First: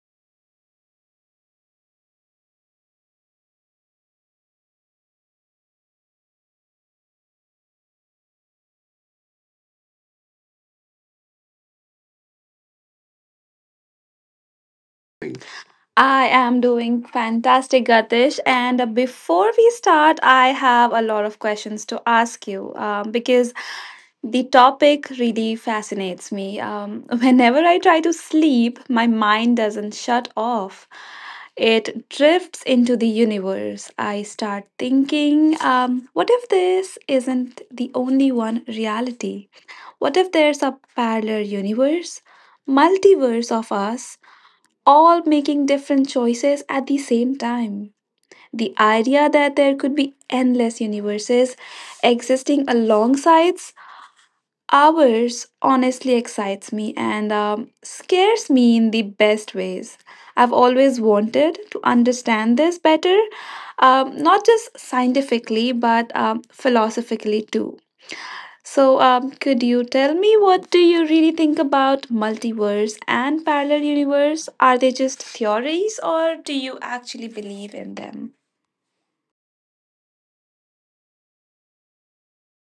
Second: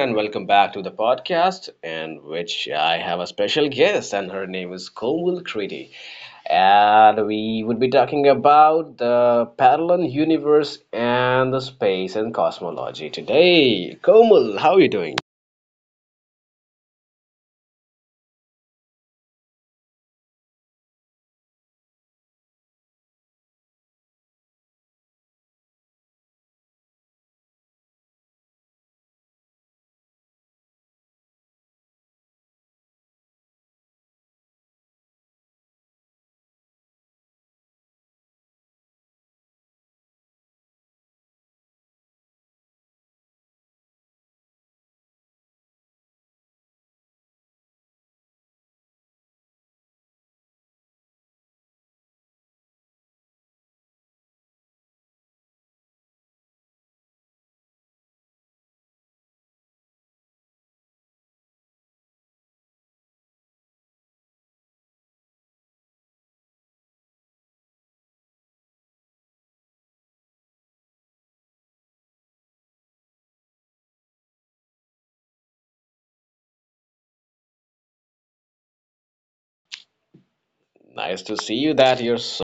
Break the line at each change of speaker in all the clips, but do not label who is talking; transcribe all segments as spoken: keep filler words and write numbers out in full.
and welcome back to the podcast, in which I have a special guest, and her name is Komal Kriti. And we would be talking about the parallel universe and the space and cosmology today. Komal, how are you doing?
I am doing fantastic, Gatish. And before we start, I have a lot of questions to ask you, um, because the topic really fascinates me. Um, whenever I try to sleep, my mind doesn't shut off. It drifts into the universe. I start thinking, um, what if this isn't the only one reality? What if there's a parallel universe, multiverse of us? All making different choices at the same time. The idea that there could be endless universes existing alongside ours honestly excites me and um, scares me in the best ways. I've always wanted to understand this better, um, not just scientifically, but um, philosophically too. So, um, could you tell me, what do you really think about multiverse and parallel universe? Are they just theories, or do you actually believe in them?
Nice to see you that you're so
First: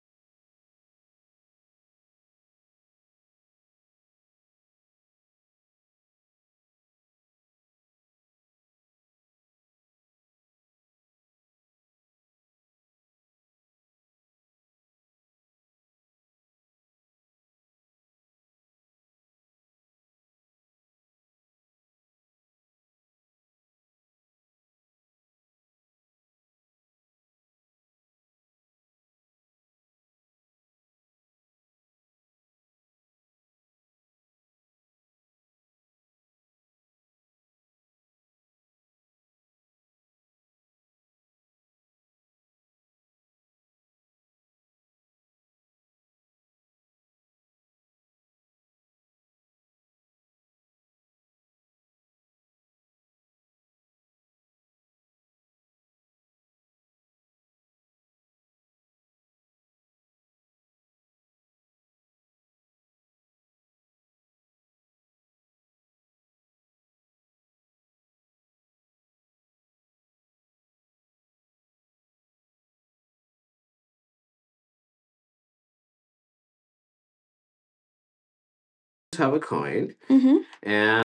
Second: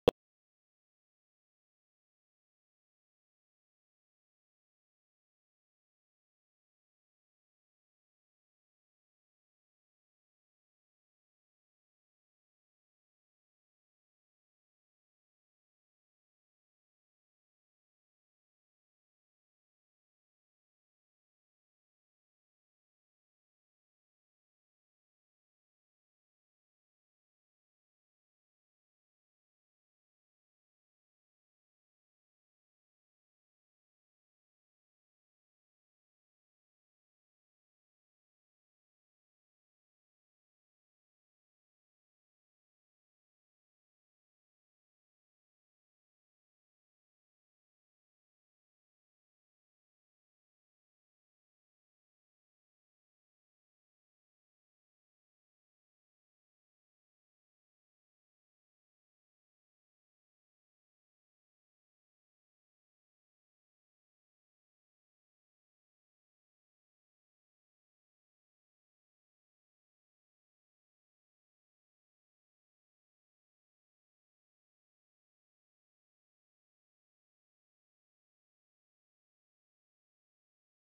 Have a coin. Mm-hmm. And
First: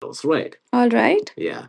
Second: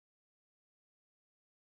that's right. All right. Yeah,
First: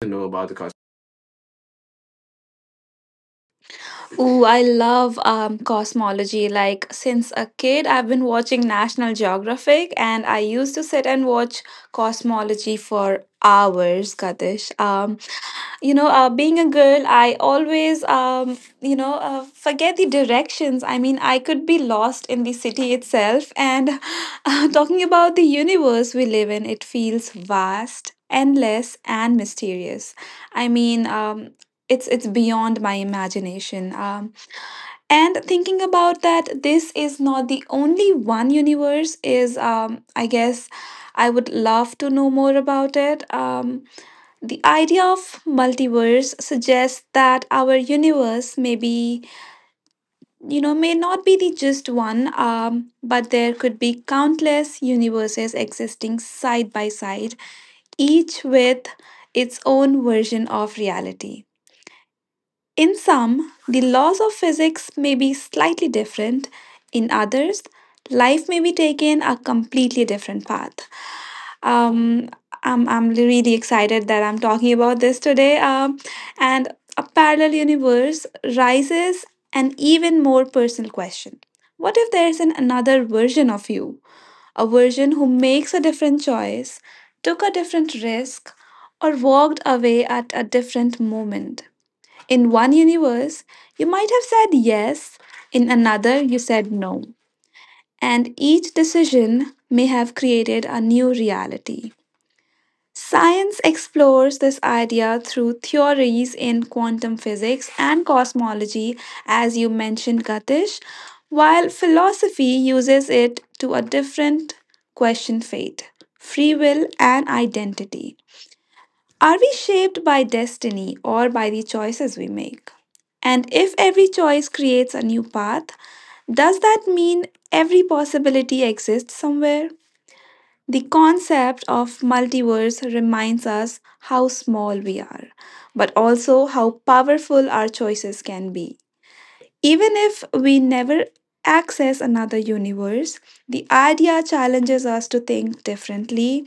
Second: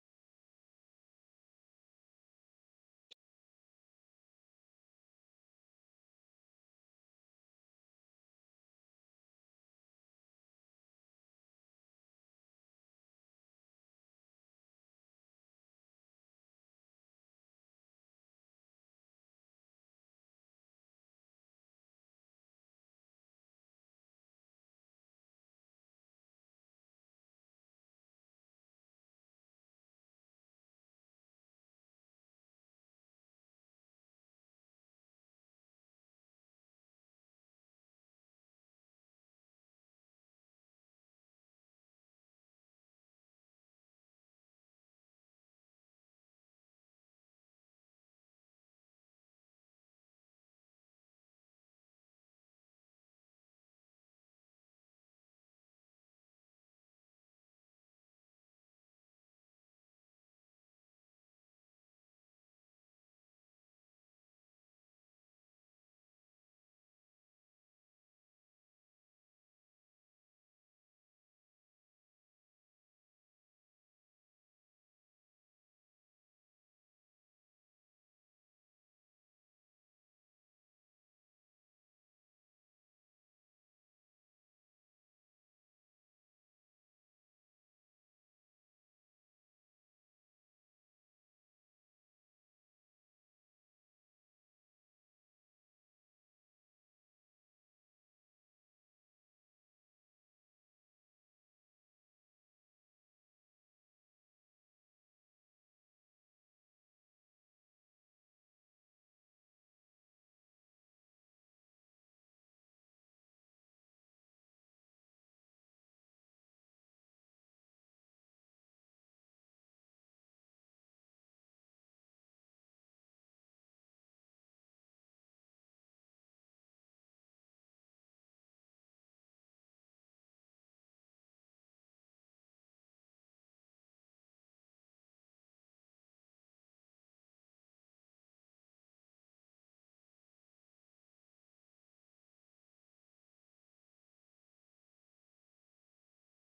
to know about the cosmos. Oh, I love um, cosmology. Like, since a kid, I've been watching National Geographic, and I used to sit and watch cosmology for hours, Kadish. Um. You know, uh, being a girl, I always, um, you know uh, forget the directions. I mean, I could be lost in the city itself. And uh, talking about the universe we live in, it feels vast, endless and mysterious. I mean, um, it's it's beyond my imagination. Um, and thinking about that this is not the only one universe is, um, I guess, I would love to know more about it. Um, the idea of multiverse suggests that our universe may be, you know, may not be the just one, um, but there could be countless universes existing side by side, each with its own version of reality. In some, the laws of physics may be slightly different. In others, life may be taken a completely different path. Um, I'm I'm really excited that I'm talking about this today. Um, and a parallel universe raises an even more personal question. What if there's an another version of you, a version who makes a different choice, took a different risk, or walked away at a different moment? In one universe, you might have said yes, in another, you said no. And each decision may have created a new reality. Science explores this idea through theories in quantum physics and cosmology, as you mentioned, Gatish, while philosophy uses it to a different question fate, free will, and identity. Are we shaped by destiny or by the choices we make? And if every choice creates a new path, does that mean every possibility exists somewhere? The concept of multiverse reminds us how small we are, but also how powerful our choices can be. Even if we never access another universe, the idea challenges us to think differently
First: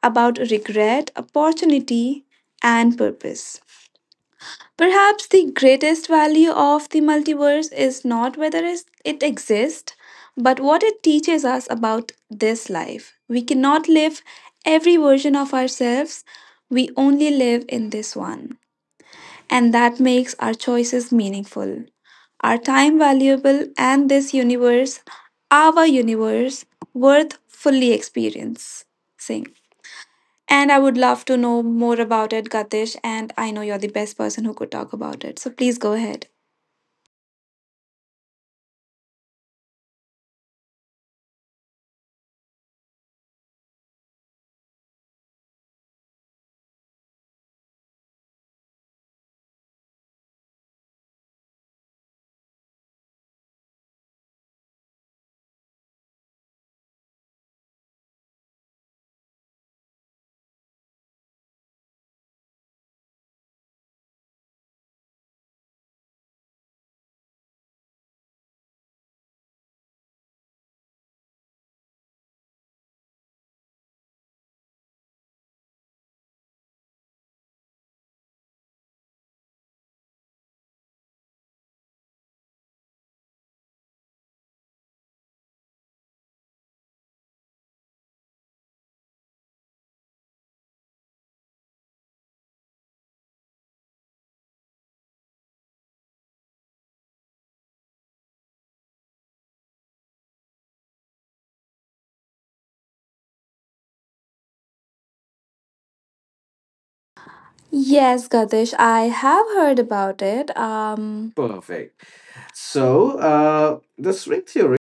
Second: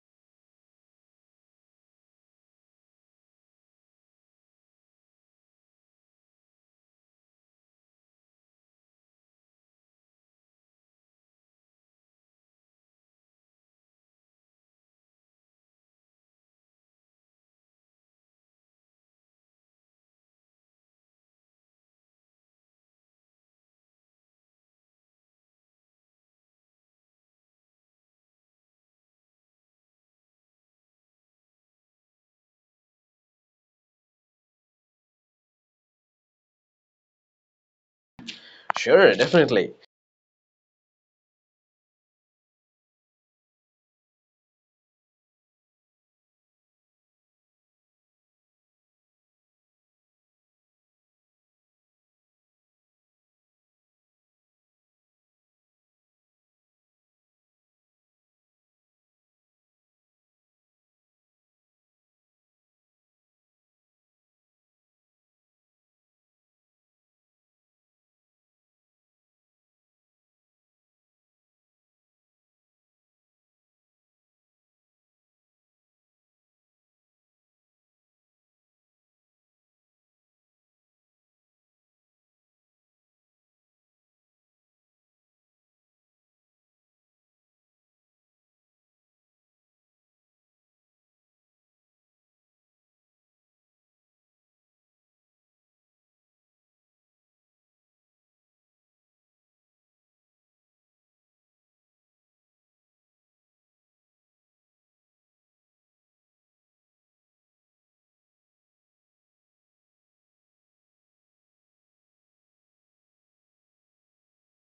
about regret, opportunity, and purpose. Perhaps the greatest value of the multiverse is not whether is- it exists, but what it teaches us about this life. We cannot live every version of ourselves, we only live in this one. And that makes our choices meaningful, our time valuable, and this universe, our universe, worth fully experiencing. And I would love to know more about it, Gatish. And I know you're the best person who could talk about it. So please go ahead.
sure, definitely.
Yes, Gatish, I have heard about it. Um, Perfect. So, uh, the string theory.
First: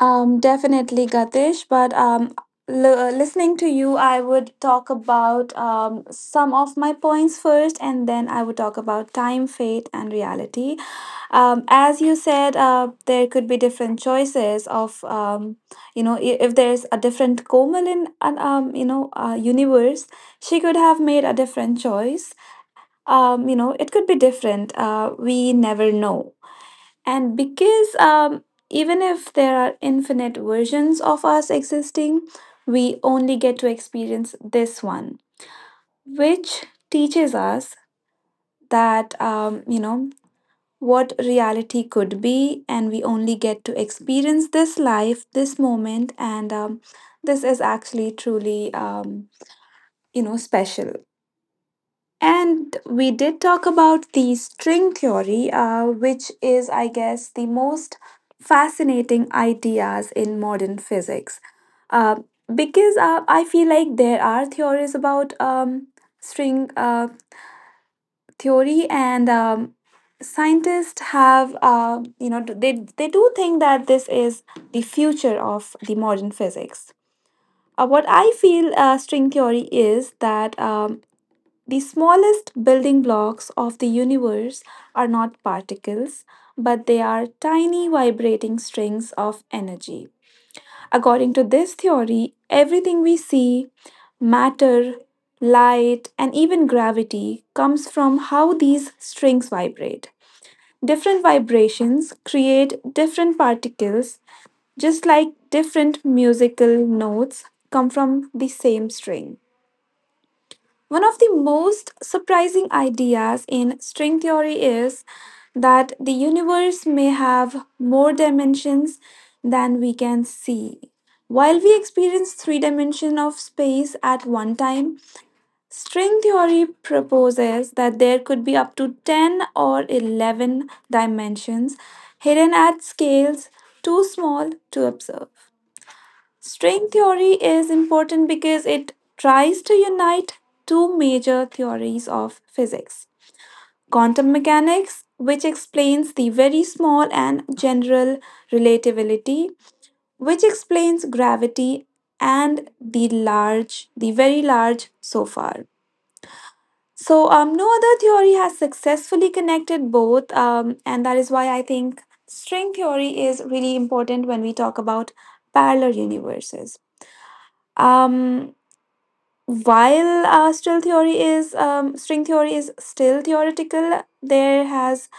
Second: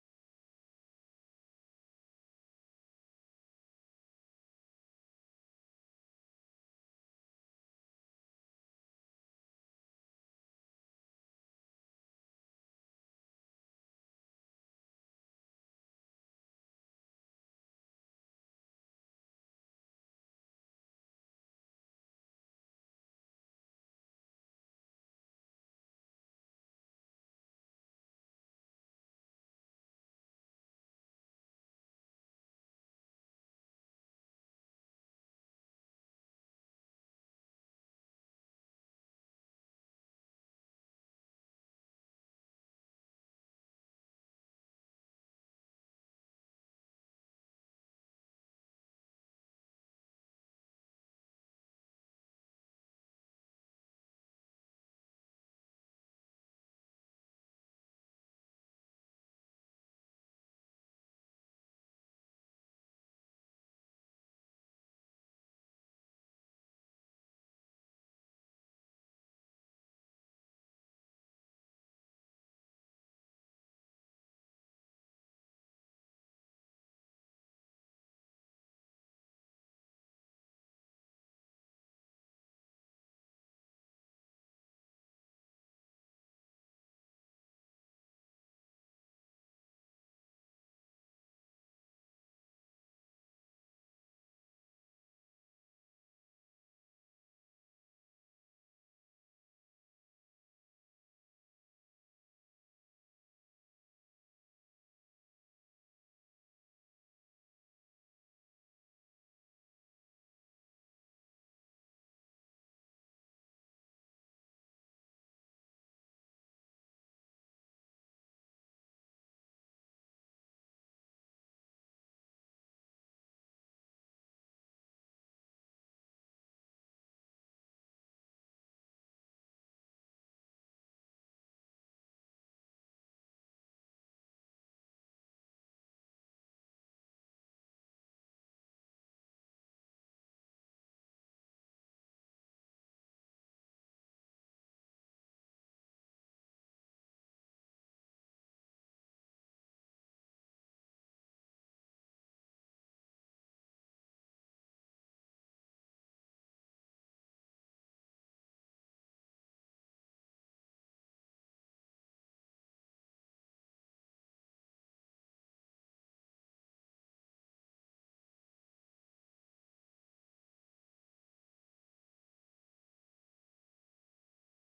Um, definitely, Gatish. But, um, l- uh, listening to you, I would talk about, um, some of my points first, and then I would talk about time, fate, and reality. Um, as you said, uh, there could be different choices of, um, you know i- if there's a different Komal in an, um, you know uh, universe, she could have made a different choice. um, you know it could be different. Uh, we never know. And because, um, even if there are infinite versions of us existing, we only get to experience this one, which teaches us that, um, you know what reality could be, and we only get to experience this life, this moment, and, um, this is actually truly, um, you know, special. And we did talk about the string theory, uh, which is, I guess, the most fascinating ideas in modern physics. Uh, because, uh, I feel like there are theories about, um, string uh, theory, and, um, scientists have, uh, you know they they do think that this is the future of the modern physics. Uh, what I feel, uh, string theory is that, um, the smallest building blocks of the universe are not particles, but they are tiny vibrating strings of energy. According to this theory, everything we see, matter, light, and even gravity, comes from how these strings vibrate. Different vibrations create different particles, just like different musical notes come from the same string. One of the most surprising ideas in string theory is that the universe may have more dimensions than we can see. While we experience three dimensions of space at one time, string theory proposes that there could be up to ten or eleven dimensions hidden at scales too small to observe. String theory is important because it tries to unite two major theories of physics: quantum mechanics, which explains the very small, and general relativity, which explains gravity, and the large, the very large so far. So, um, no other theory has successfully connected both, um, and that is why I think string theory is really important when we talk about parallel universes. Um, while uh, still theory is um, String theory is still theoretical. There has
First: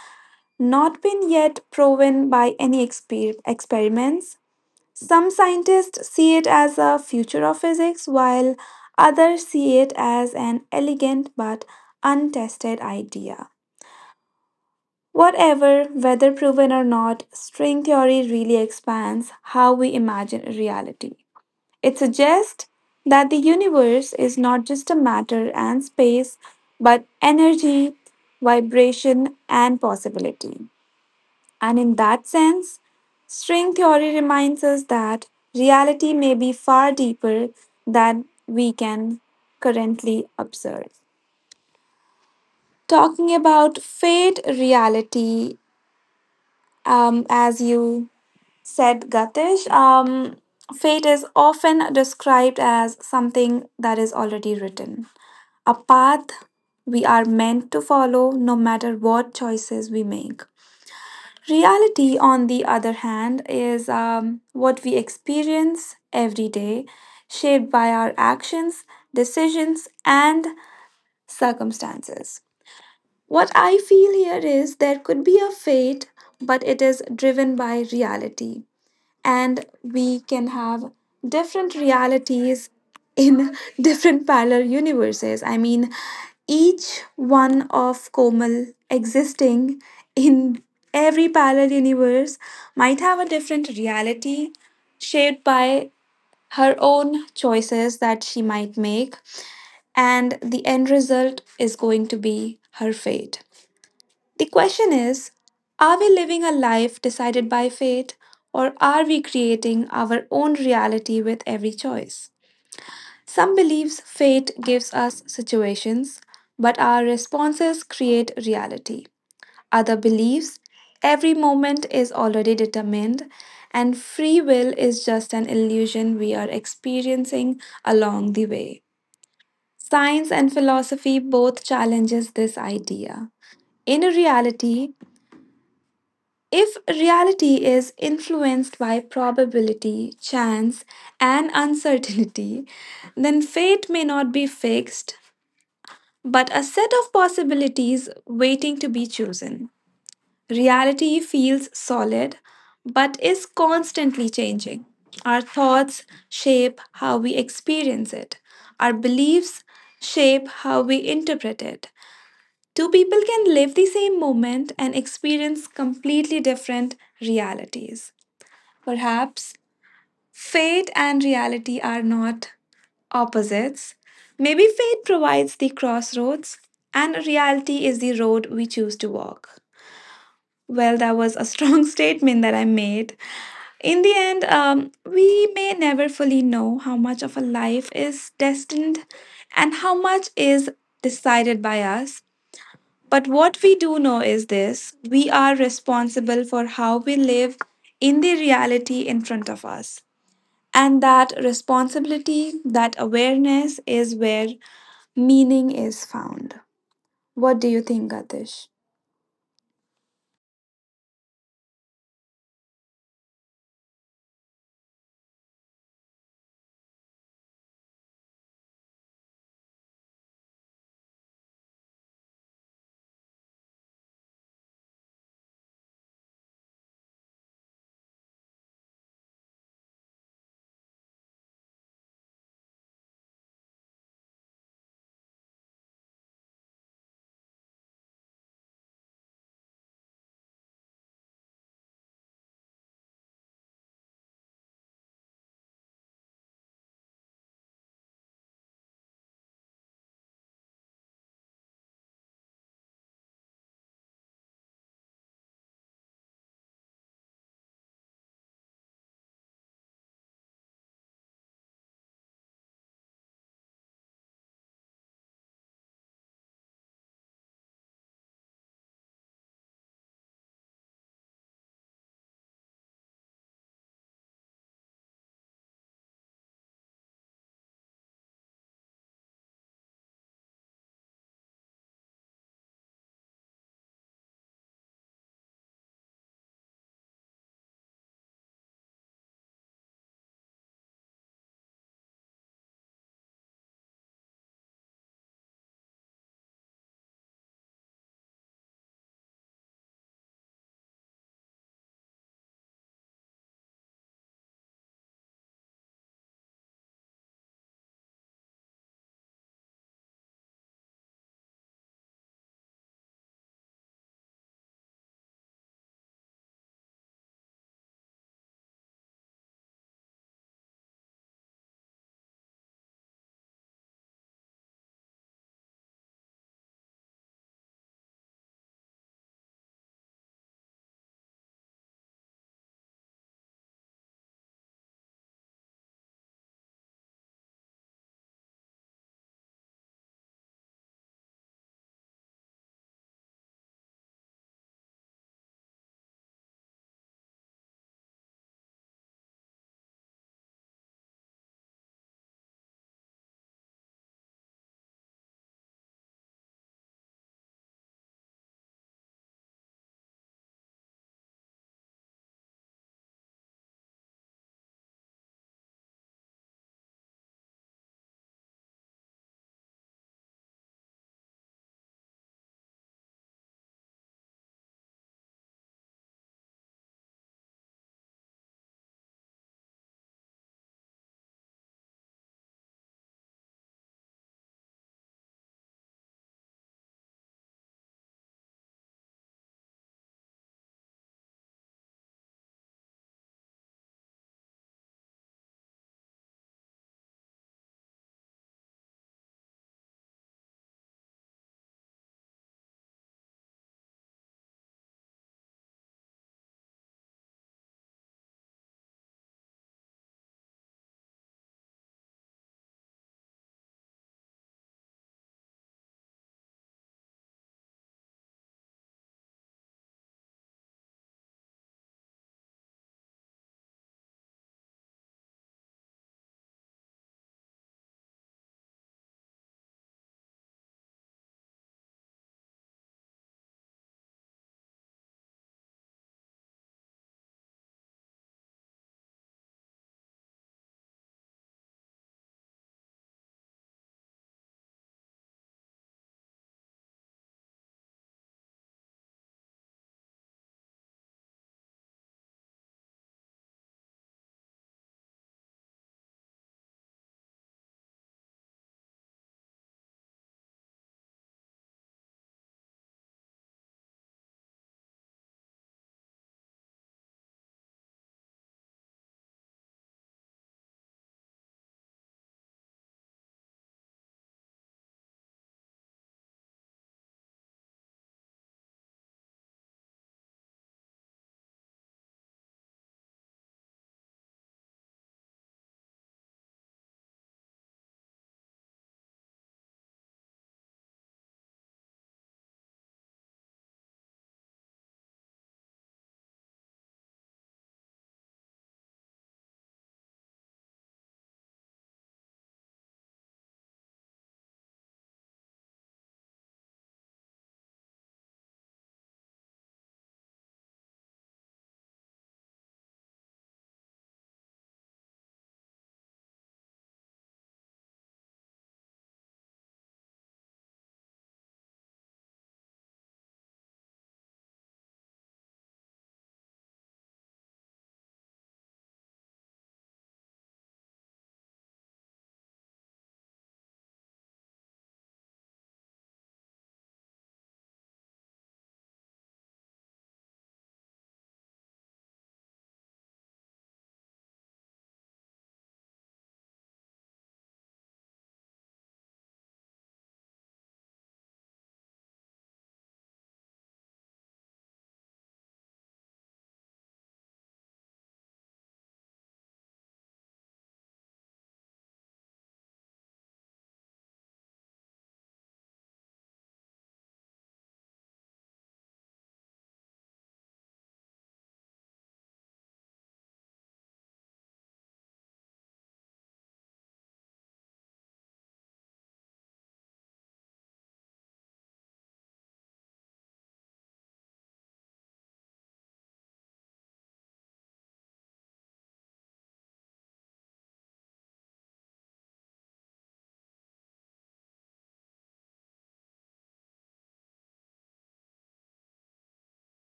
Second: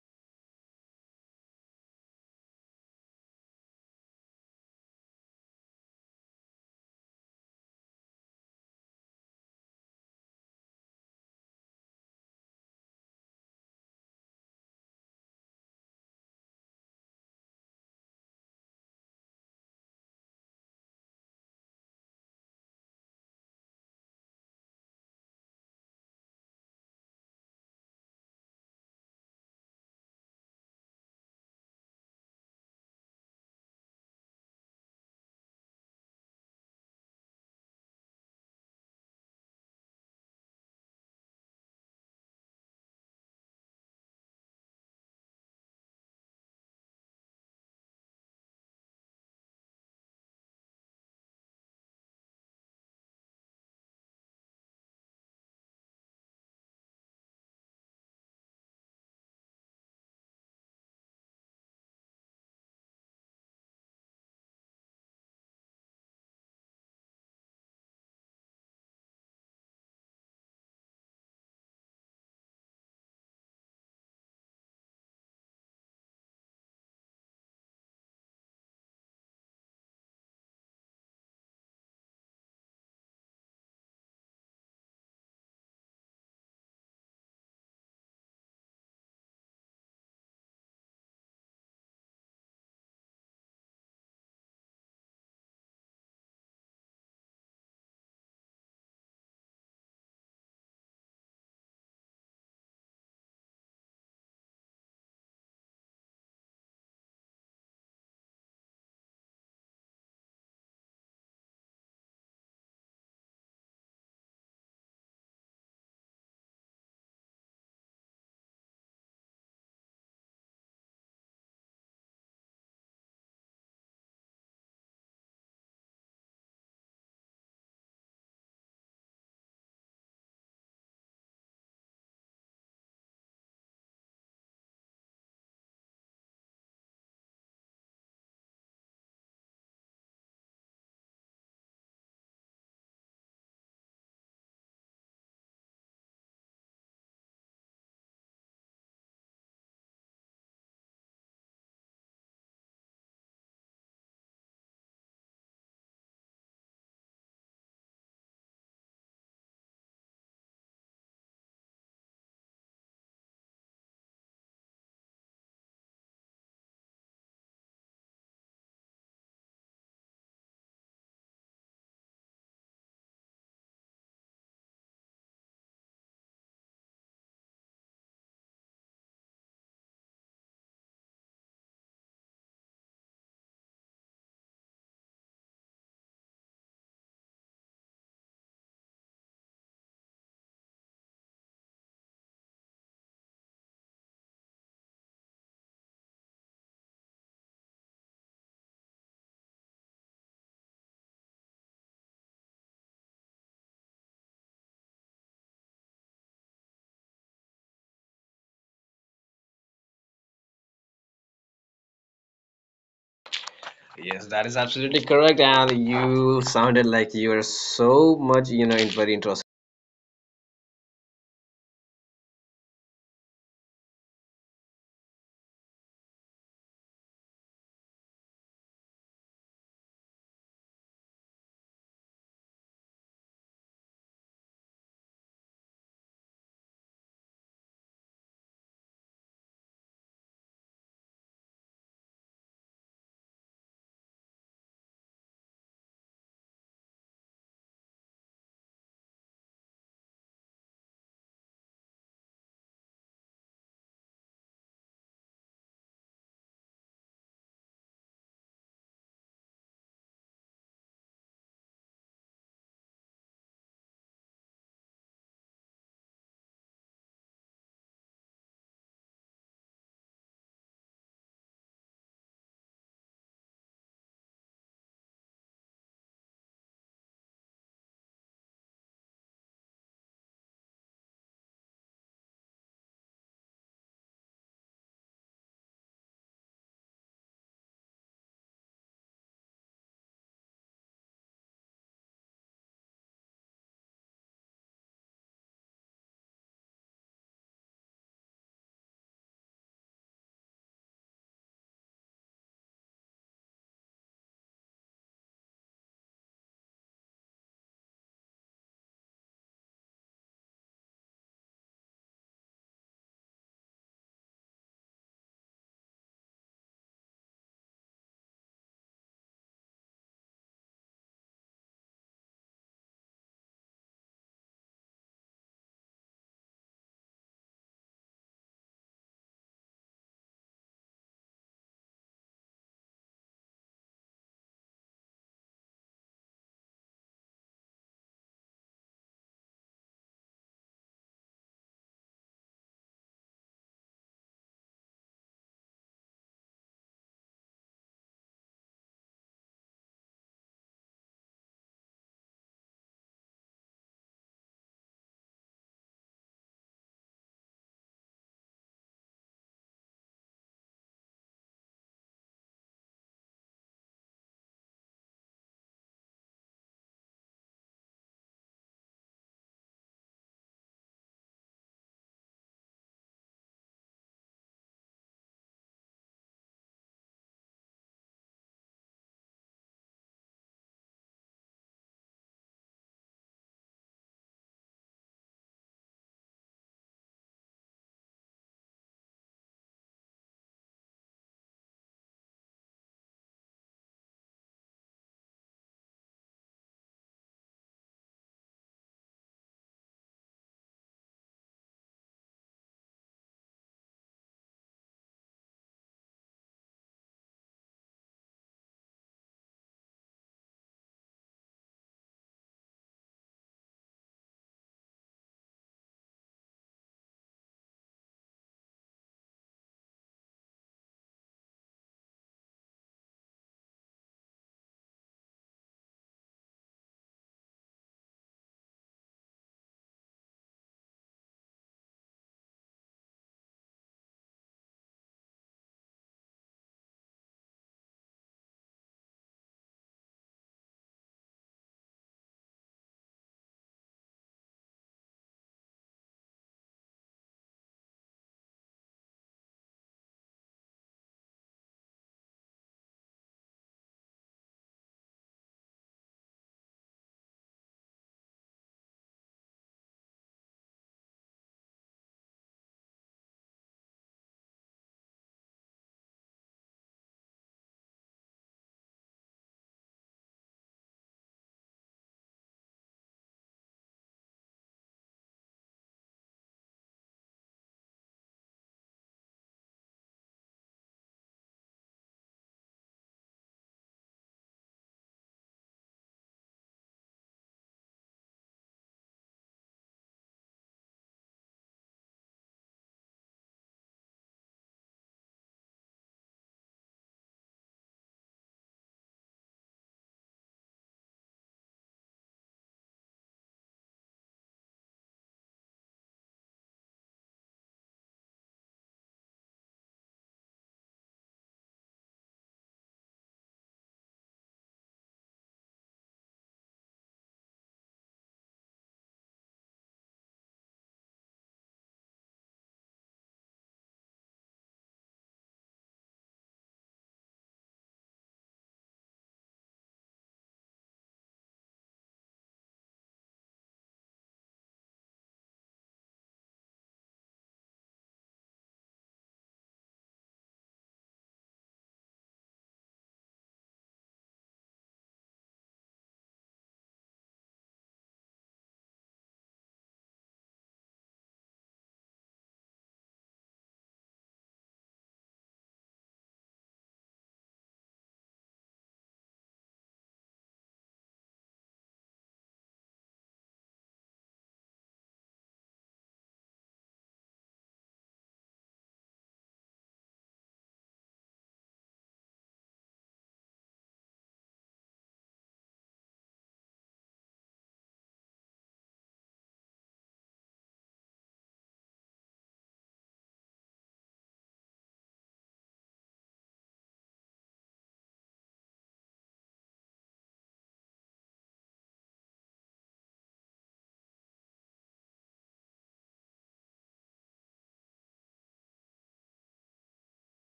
not been yet proven by any exper- experiments. Some scientists see it as a future of physics, while others see it as an elegant but untested idea. Whatever, whether proven or not, string theory really expands how we imagine reality. It suggests that the universe is not just a matter and space, but energy, vibration, and possibility. And in that sense, string theory reminds us that reality may be far deeper than we can currently observe. Talking about fate, reality, um, as you said, Gatish, um, fate is often described as something that is already written. A path we are meant to follow no matter what choices we make. Reality, on the other hand, is, um, what we experience every day, shaped by our actions, decisions, and circumstances. What I feel here is there could be a fate, but it is driven by reality, and we can have different realities in different parallel universes. I mean, each one of Komal existing in every parallel universe might have a different reality shaped by her own choices that she might make, and the end result is going to be her fate. The question is, are we living a life decided by fate, or are we creating our own reality with every choice? Some believes fate gives us situations, but our responses create reality. Other believes every moment is already determined, and free will is just an illusion we are experiencing along the way. Science and philosophy both challenges this idea. In reality, if reality is influenced by probability, chance, and uncertainty, then fate may not be fixed, but a set of possibilities waiting to be chosen. Reality feels solid, but is constantly changing. Our thoughts shape how we experience it, our beliefs shape how we interpret it. Two people can live the same moment and experience completely different realities. Perhaps fate and reality are not opposites. Maybe fate provides the crossroads and reality is the road we choose to walk. Well, that was a strong statement that I made. In the end, um, we may never fully know how much of a life is destined and how much is decided by us. But what we do know is this: we are responsible for how we live in the reality in front of us. And that responsibility, that awareness is where meaning is found. What do you think, Atish?
Yes, that is absolutely correct. And you sounded like you were so much, you know, in- very interested.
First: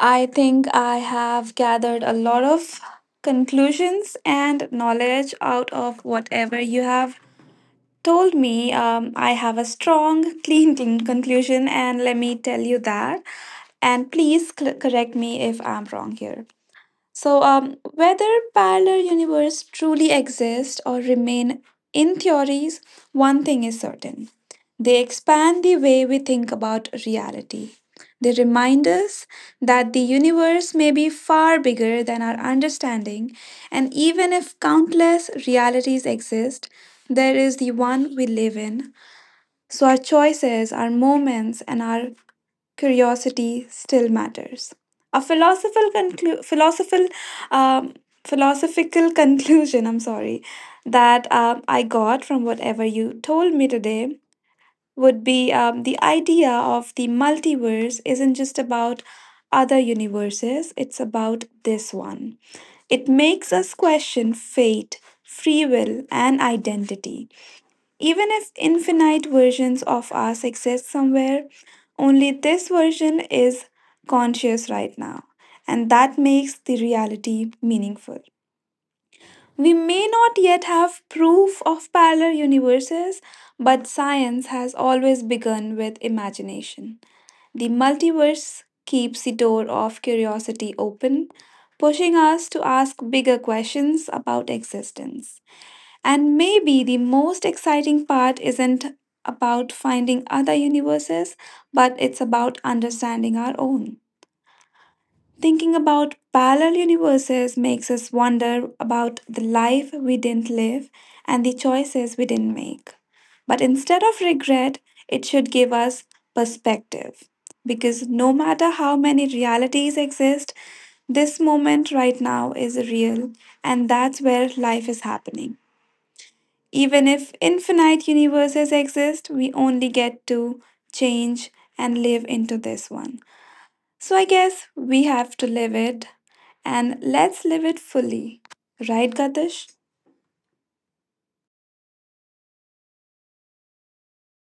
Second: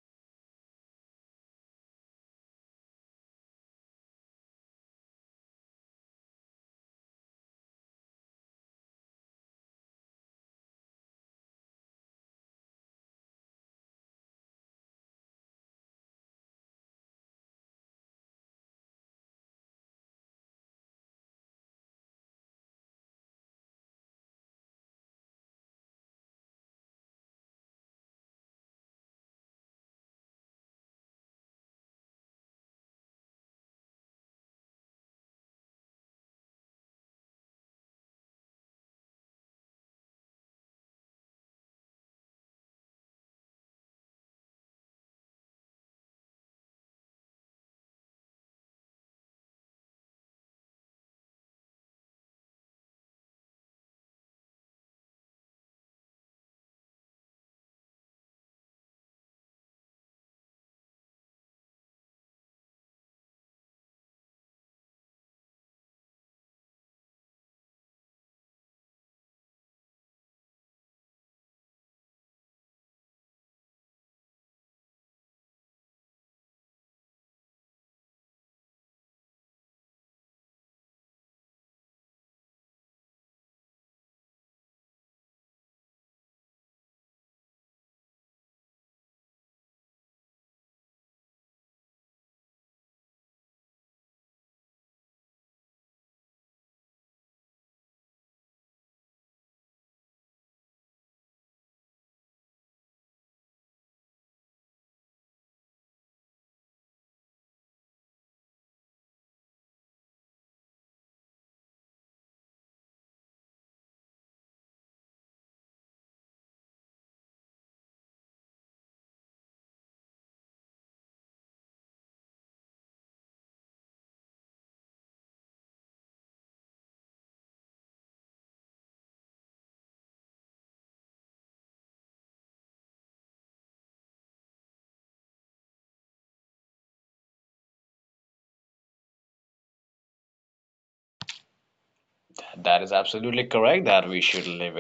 I think I have gathered a lot of conclusions and knowledge out of whatever you have told me. Um, I have a strong, clean, clean conclusion, and let me tell you that. And please cl- correct me if I'm wrong here. So, um, whether parallel universe truly exist or remain in theories, one thing is certain. They expand the way we think about reality. They remind us that the universe may be far bigger than our understanding, and even if countless realities exist, there is the one we live in. So, our choices, our moments, and our curiosity still matters. A philosophical conclu- philosophical um, philosophical conclusion. I'm sorry that, um, I got from whatever you told me today would be, um, the idea of the multiverse isn't just about other universes. It's about this one. It makes us question fate, free will, and identity. Even if infinite versions of us exist somewhere, only this version is conscious right now, and that makes the reality meaningful. We may not yet have proof of parallel universes, but science has always begun with imagination. The multiverse keeps the door of curiosity open, pushing us to ask bigger questions about existence. And maybe the most exciting part isn't about finding other universes, but it's about understanding our own. Thinking about parallel universes makes us wonder about the life we didn't live and the choices we didn't make. But instead of regret, it should give us perspective. Because no matter how many realities exist, this moment right now is real, and that's where life is happening. Even if infinite universes exist, we only get to change and live into this one. So I guess we have to live it, and let's live it fully. Right, Gatish?
That is absolutely correct that we should live.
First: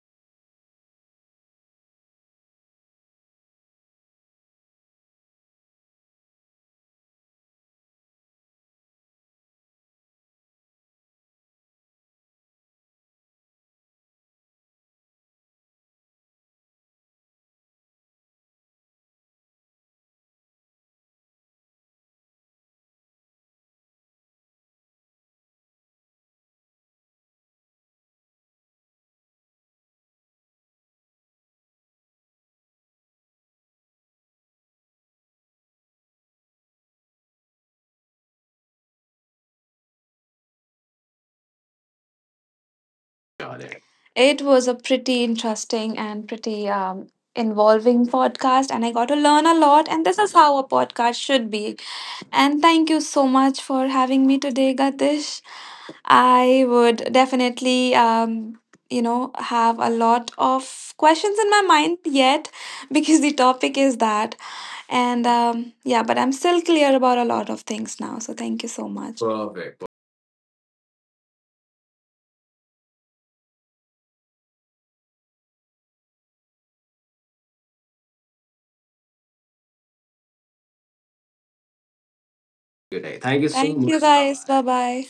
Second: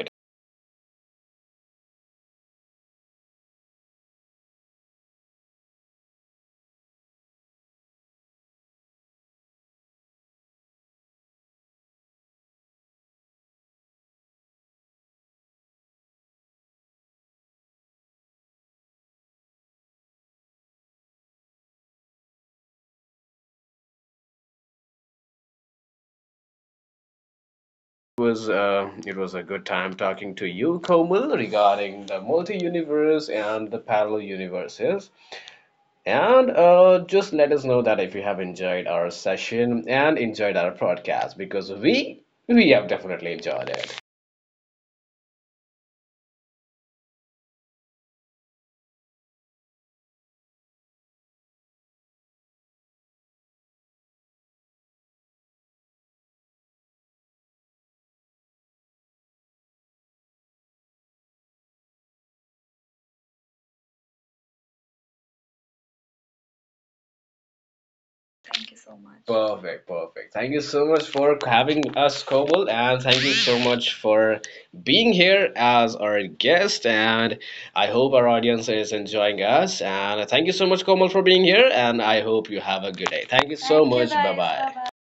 It was uh, it was a good time talking to you, Komal, regarding the multi-universe and the parallel universes. And uh, just let us know that if you have enjoyed our session and enjoyed our podcast, because we we have definitely
Got
enjoyed
it.
it.
It was a pretty interesting and pretty, um, involving podcast, and I got to learn a lot. And this is how a podcast should be. And thank you so much for having me today, Gatish. I would definitely, um, you know, have a lot of questions in my mind yet because the topic is that. And, um, yeah, but I'm still clear about a lot of things now. So thank you so much.
Perfect,
Perfect.
perfect. Thank you so much for having us, Komal, and thank you so much for being here as our guest. And I hope our audience is enjoying us. And thank you so much, Komal, for being here. And I hope you have a good
Good
day.
day.
Thank
Thank
you
you so. Thank
so
you much. Bye
much. Bye.
guys. Bye
Bye.
bye.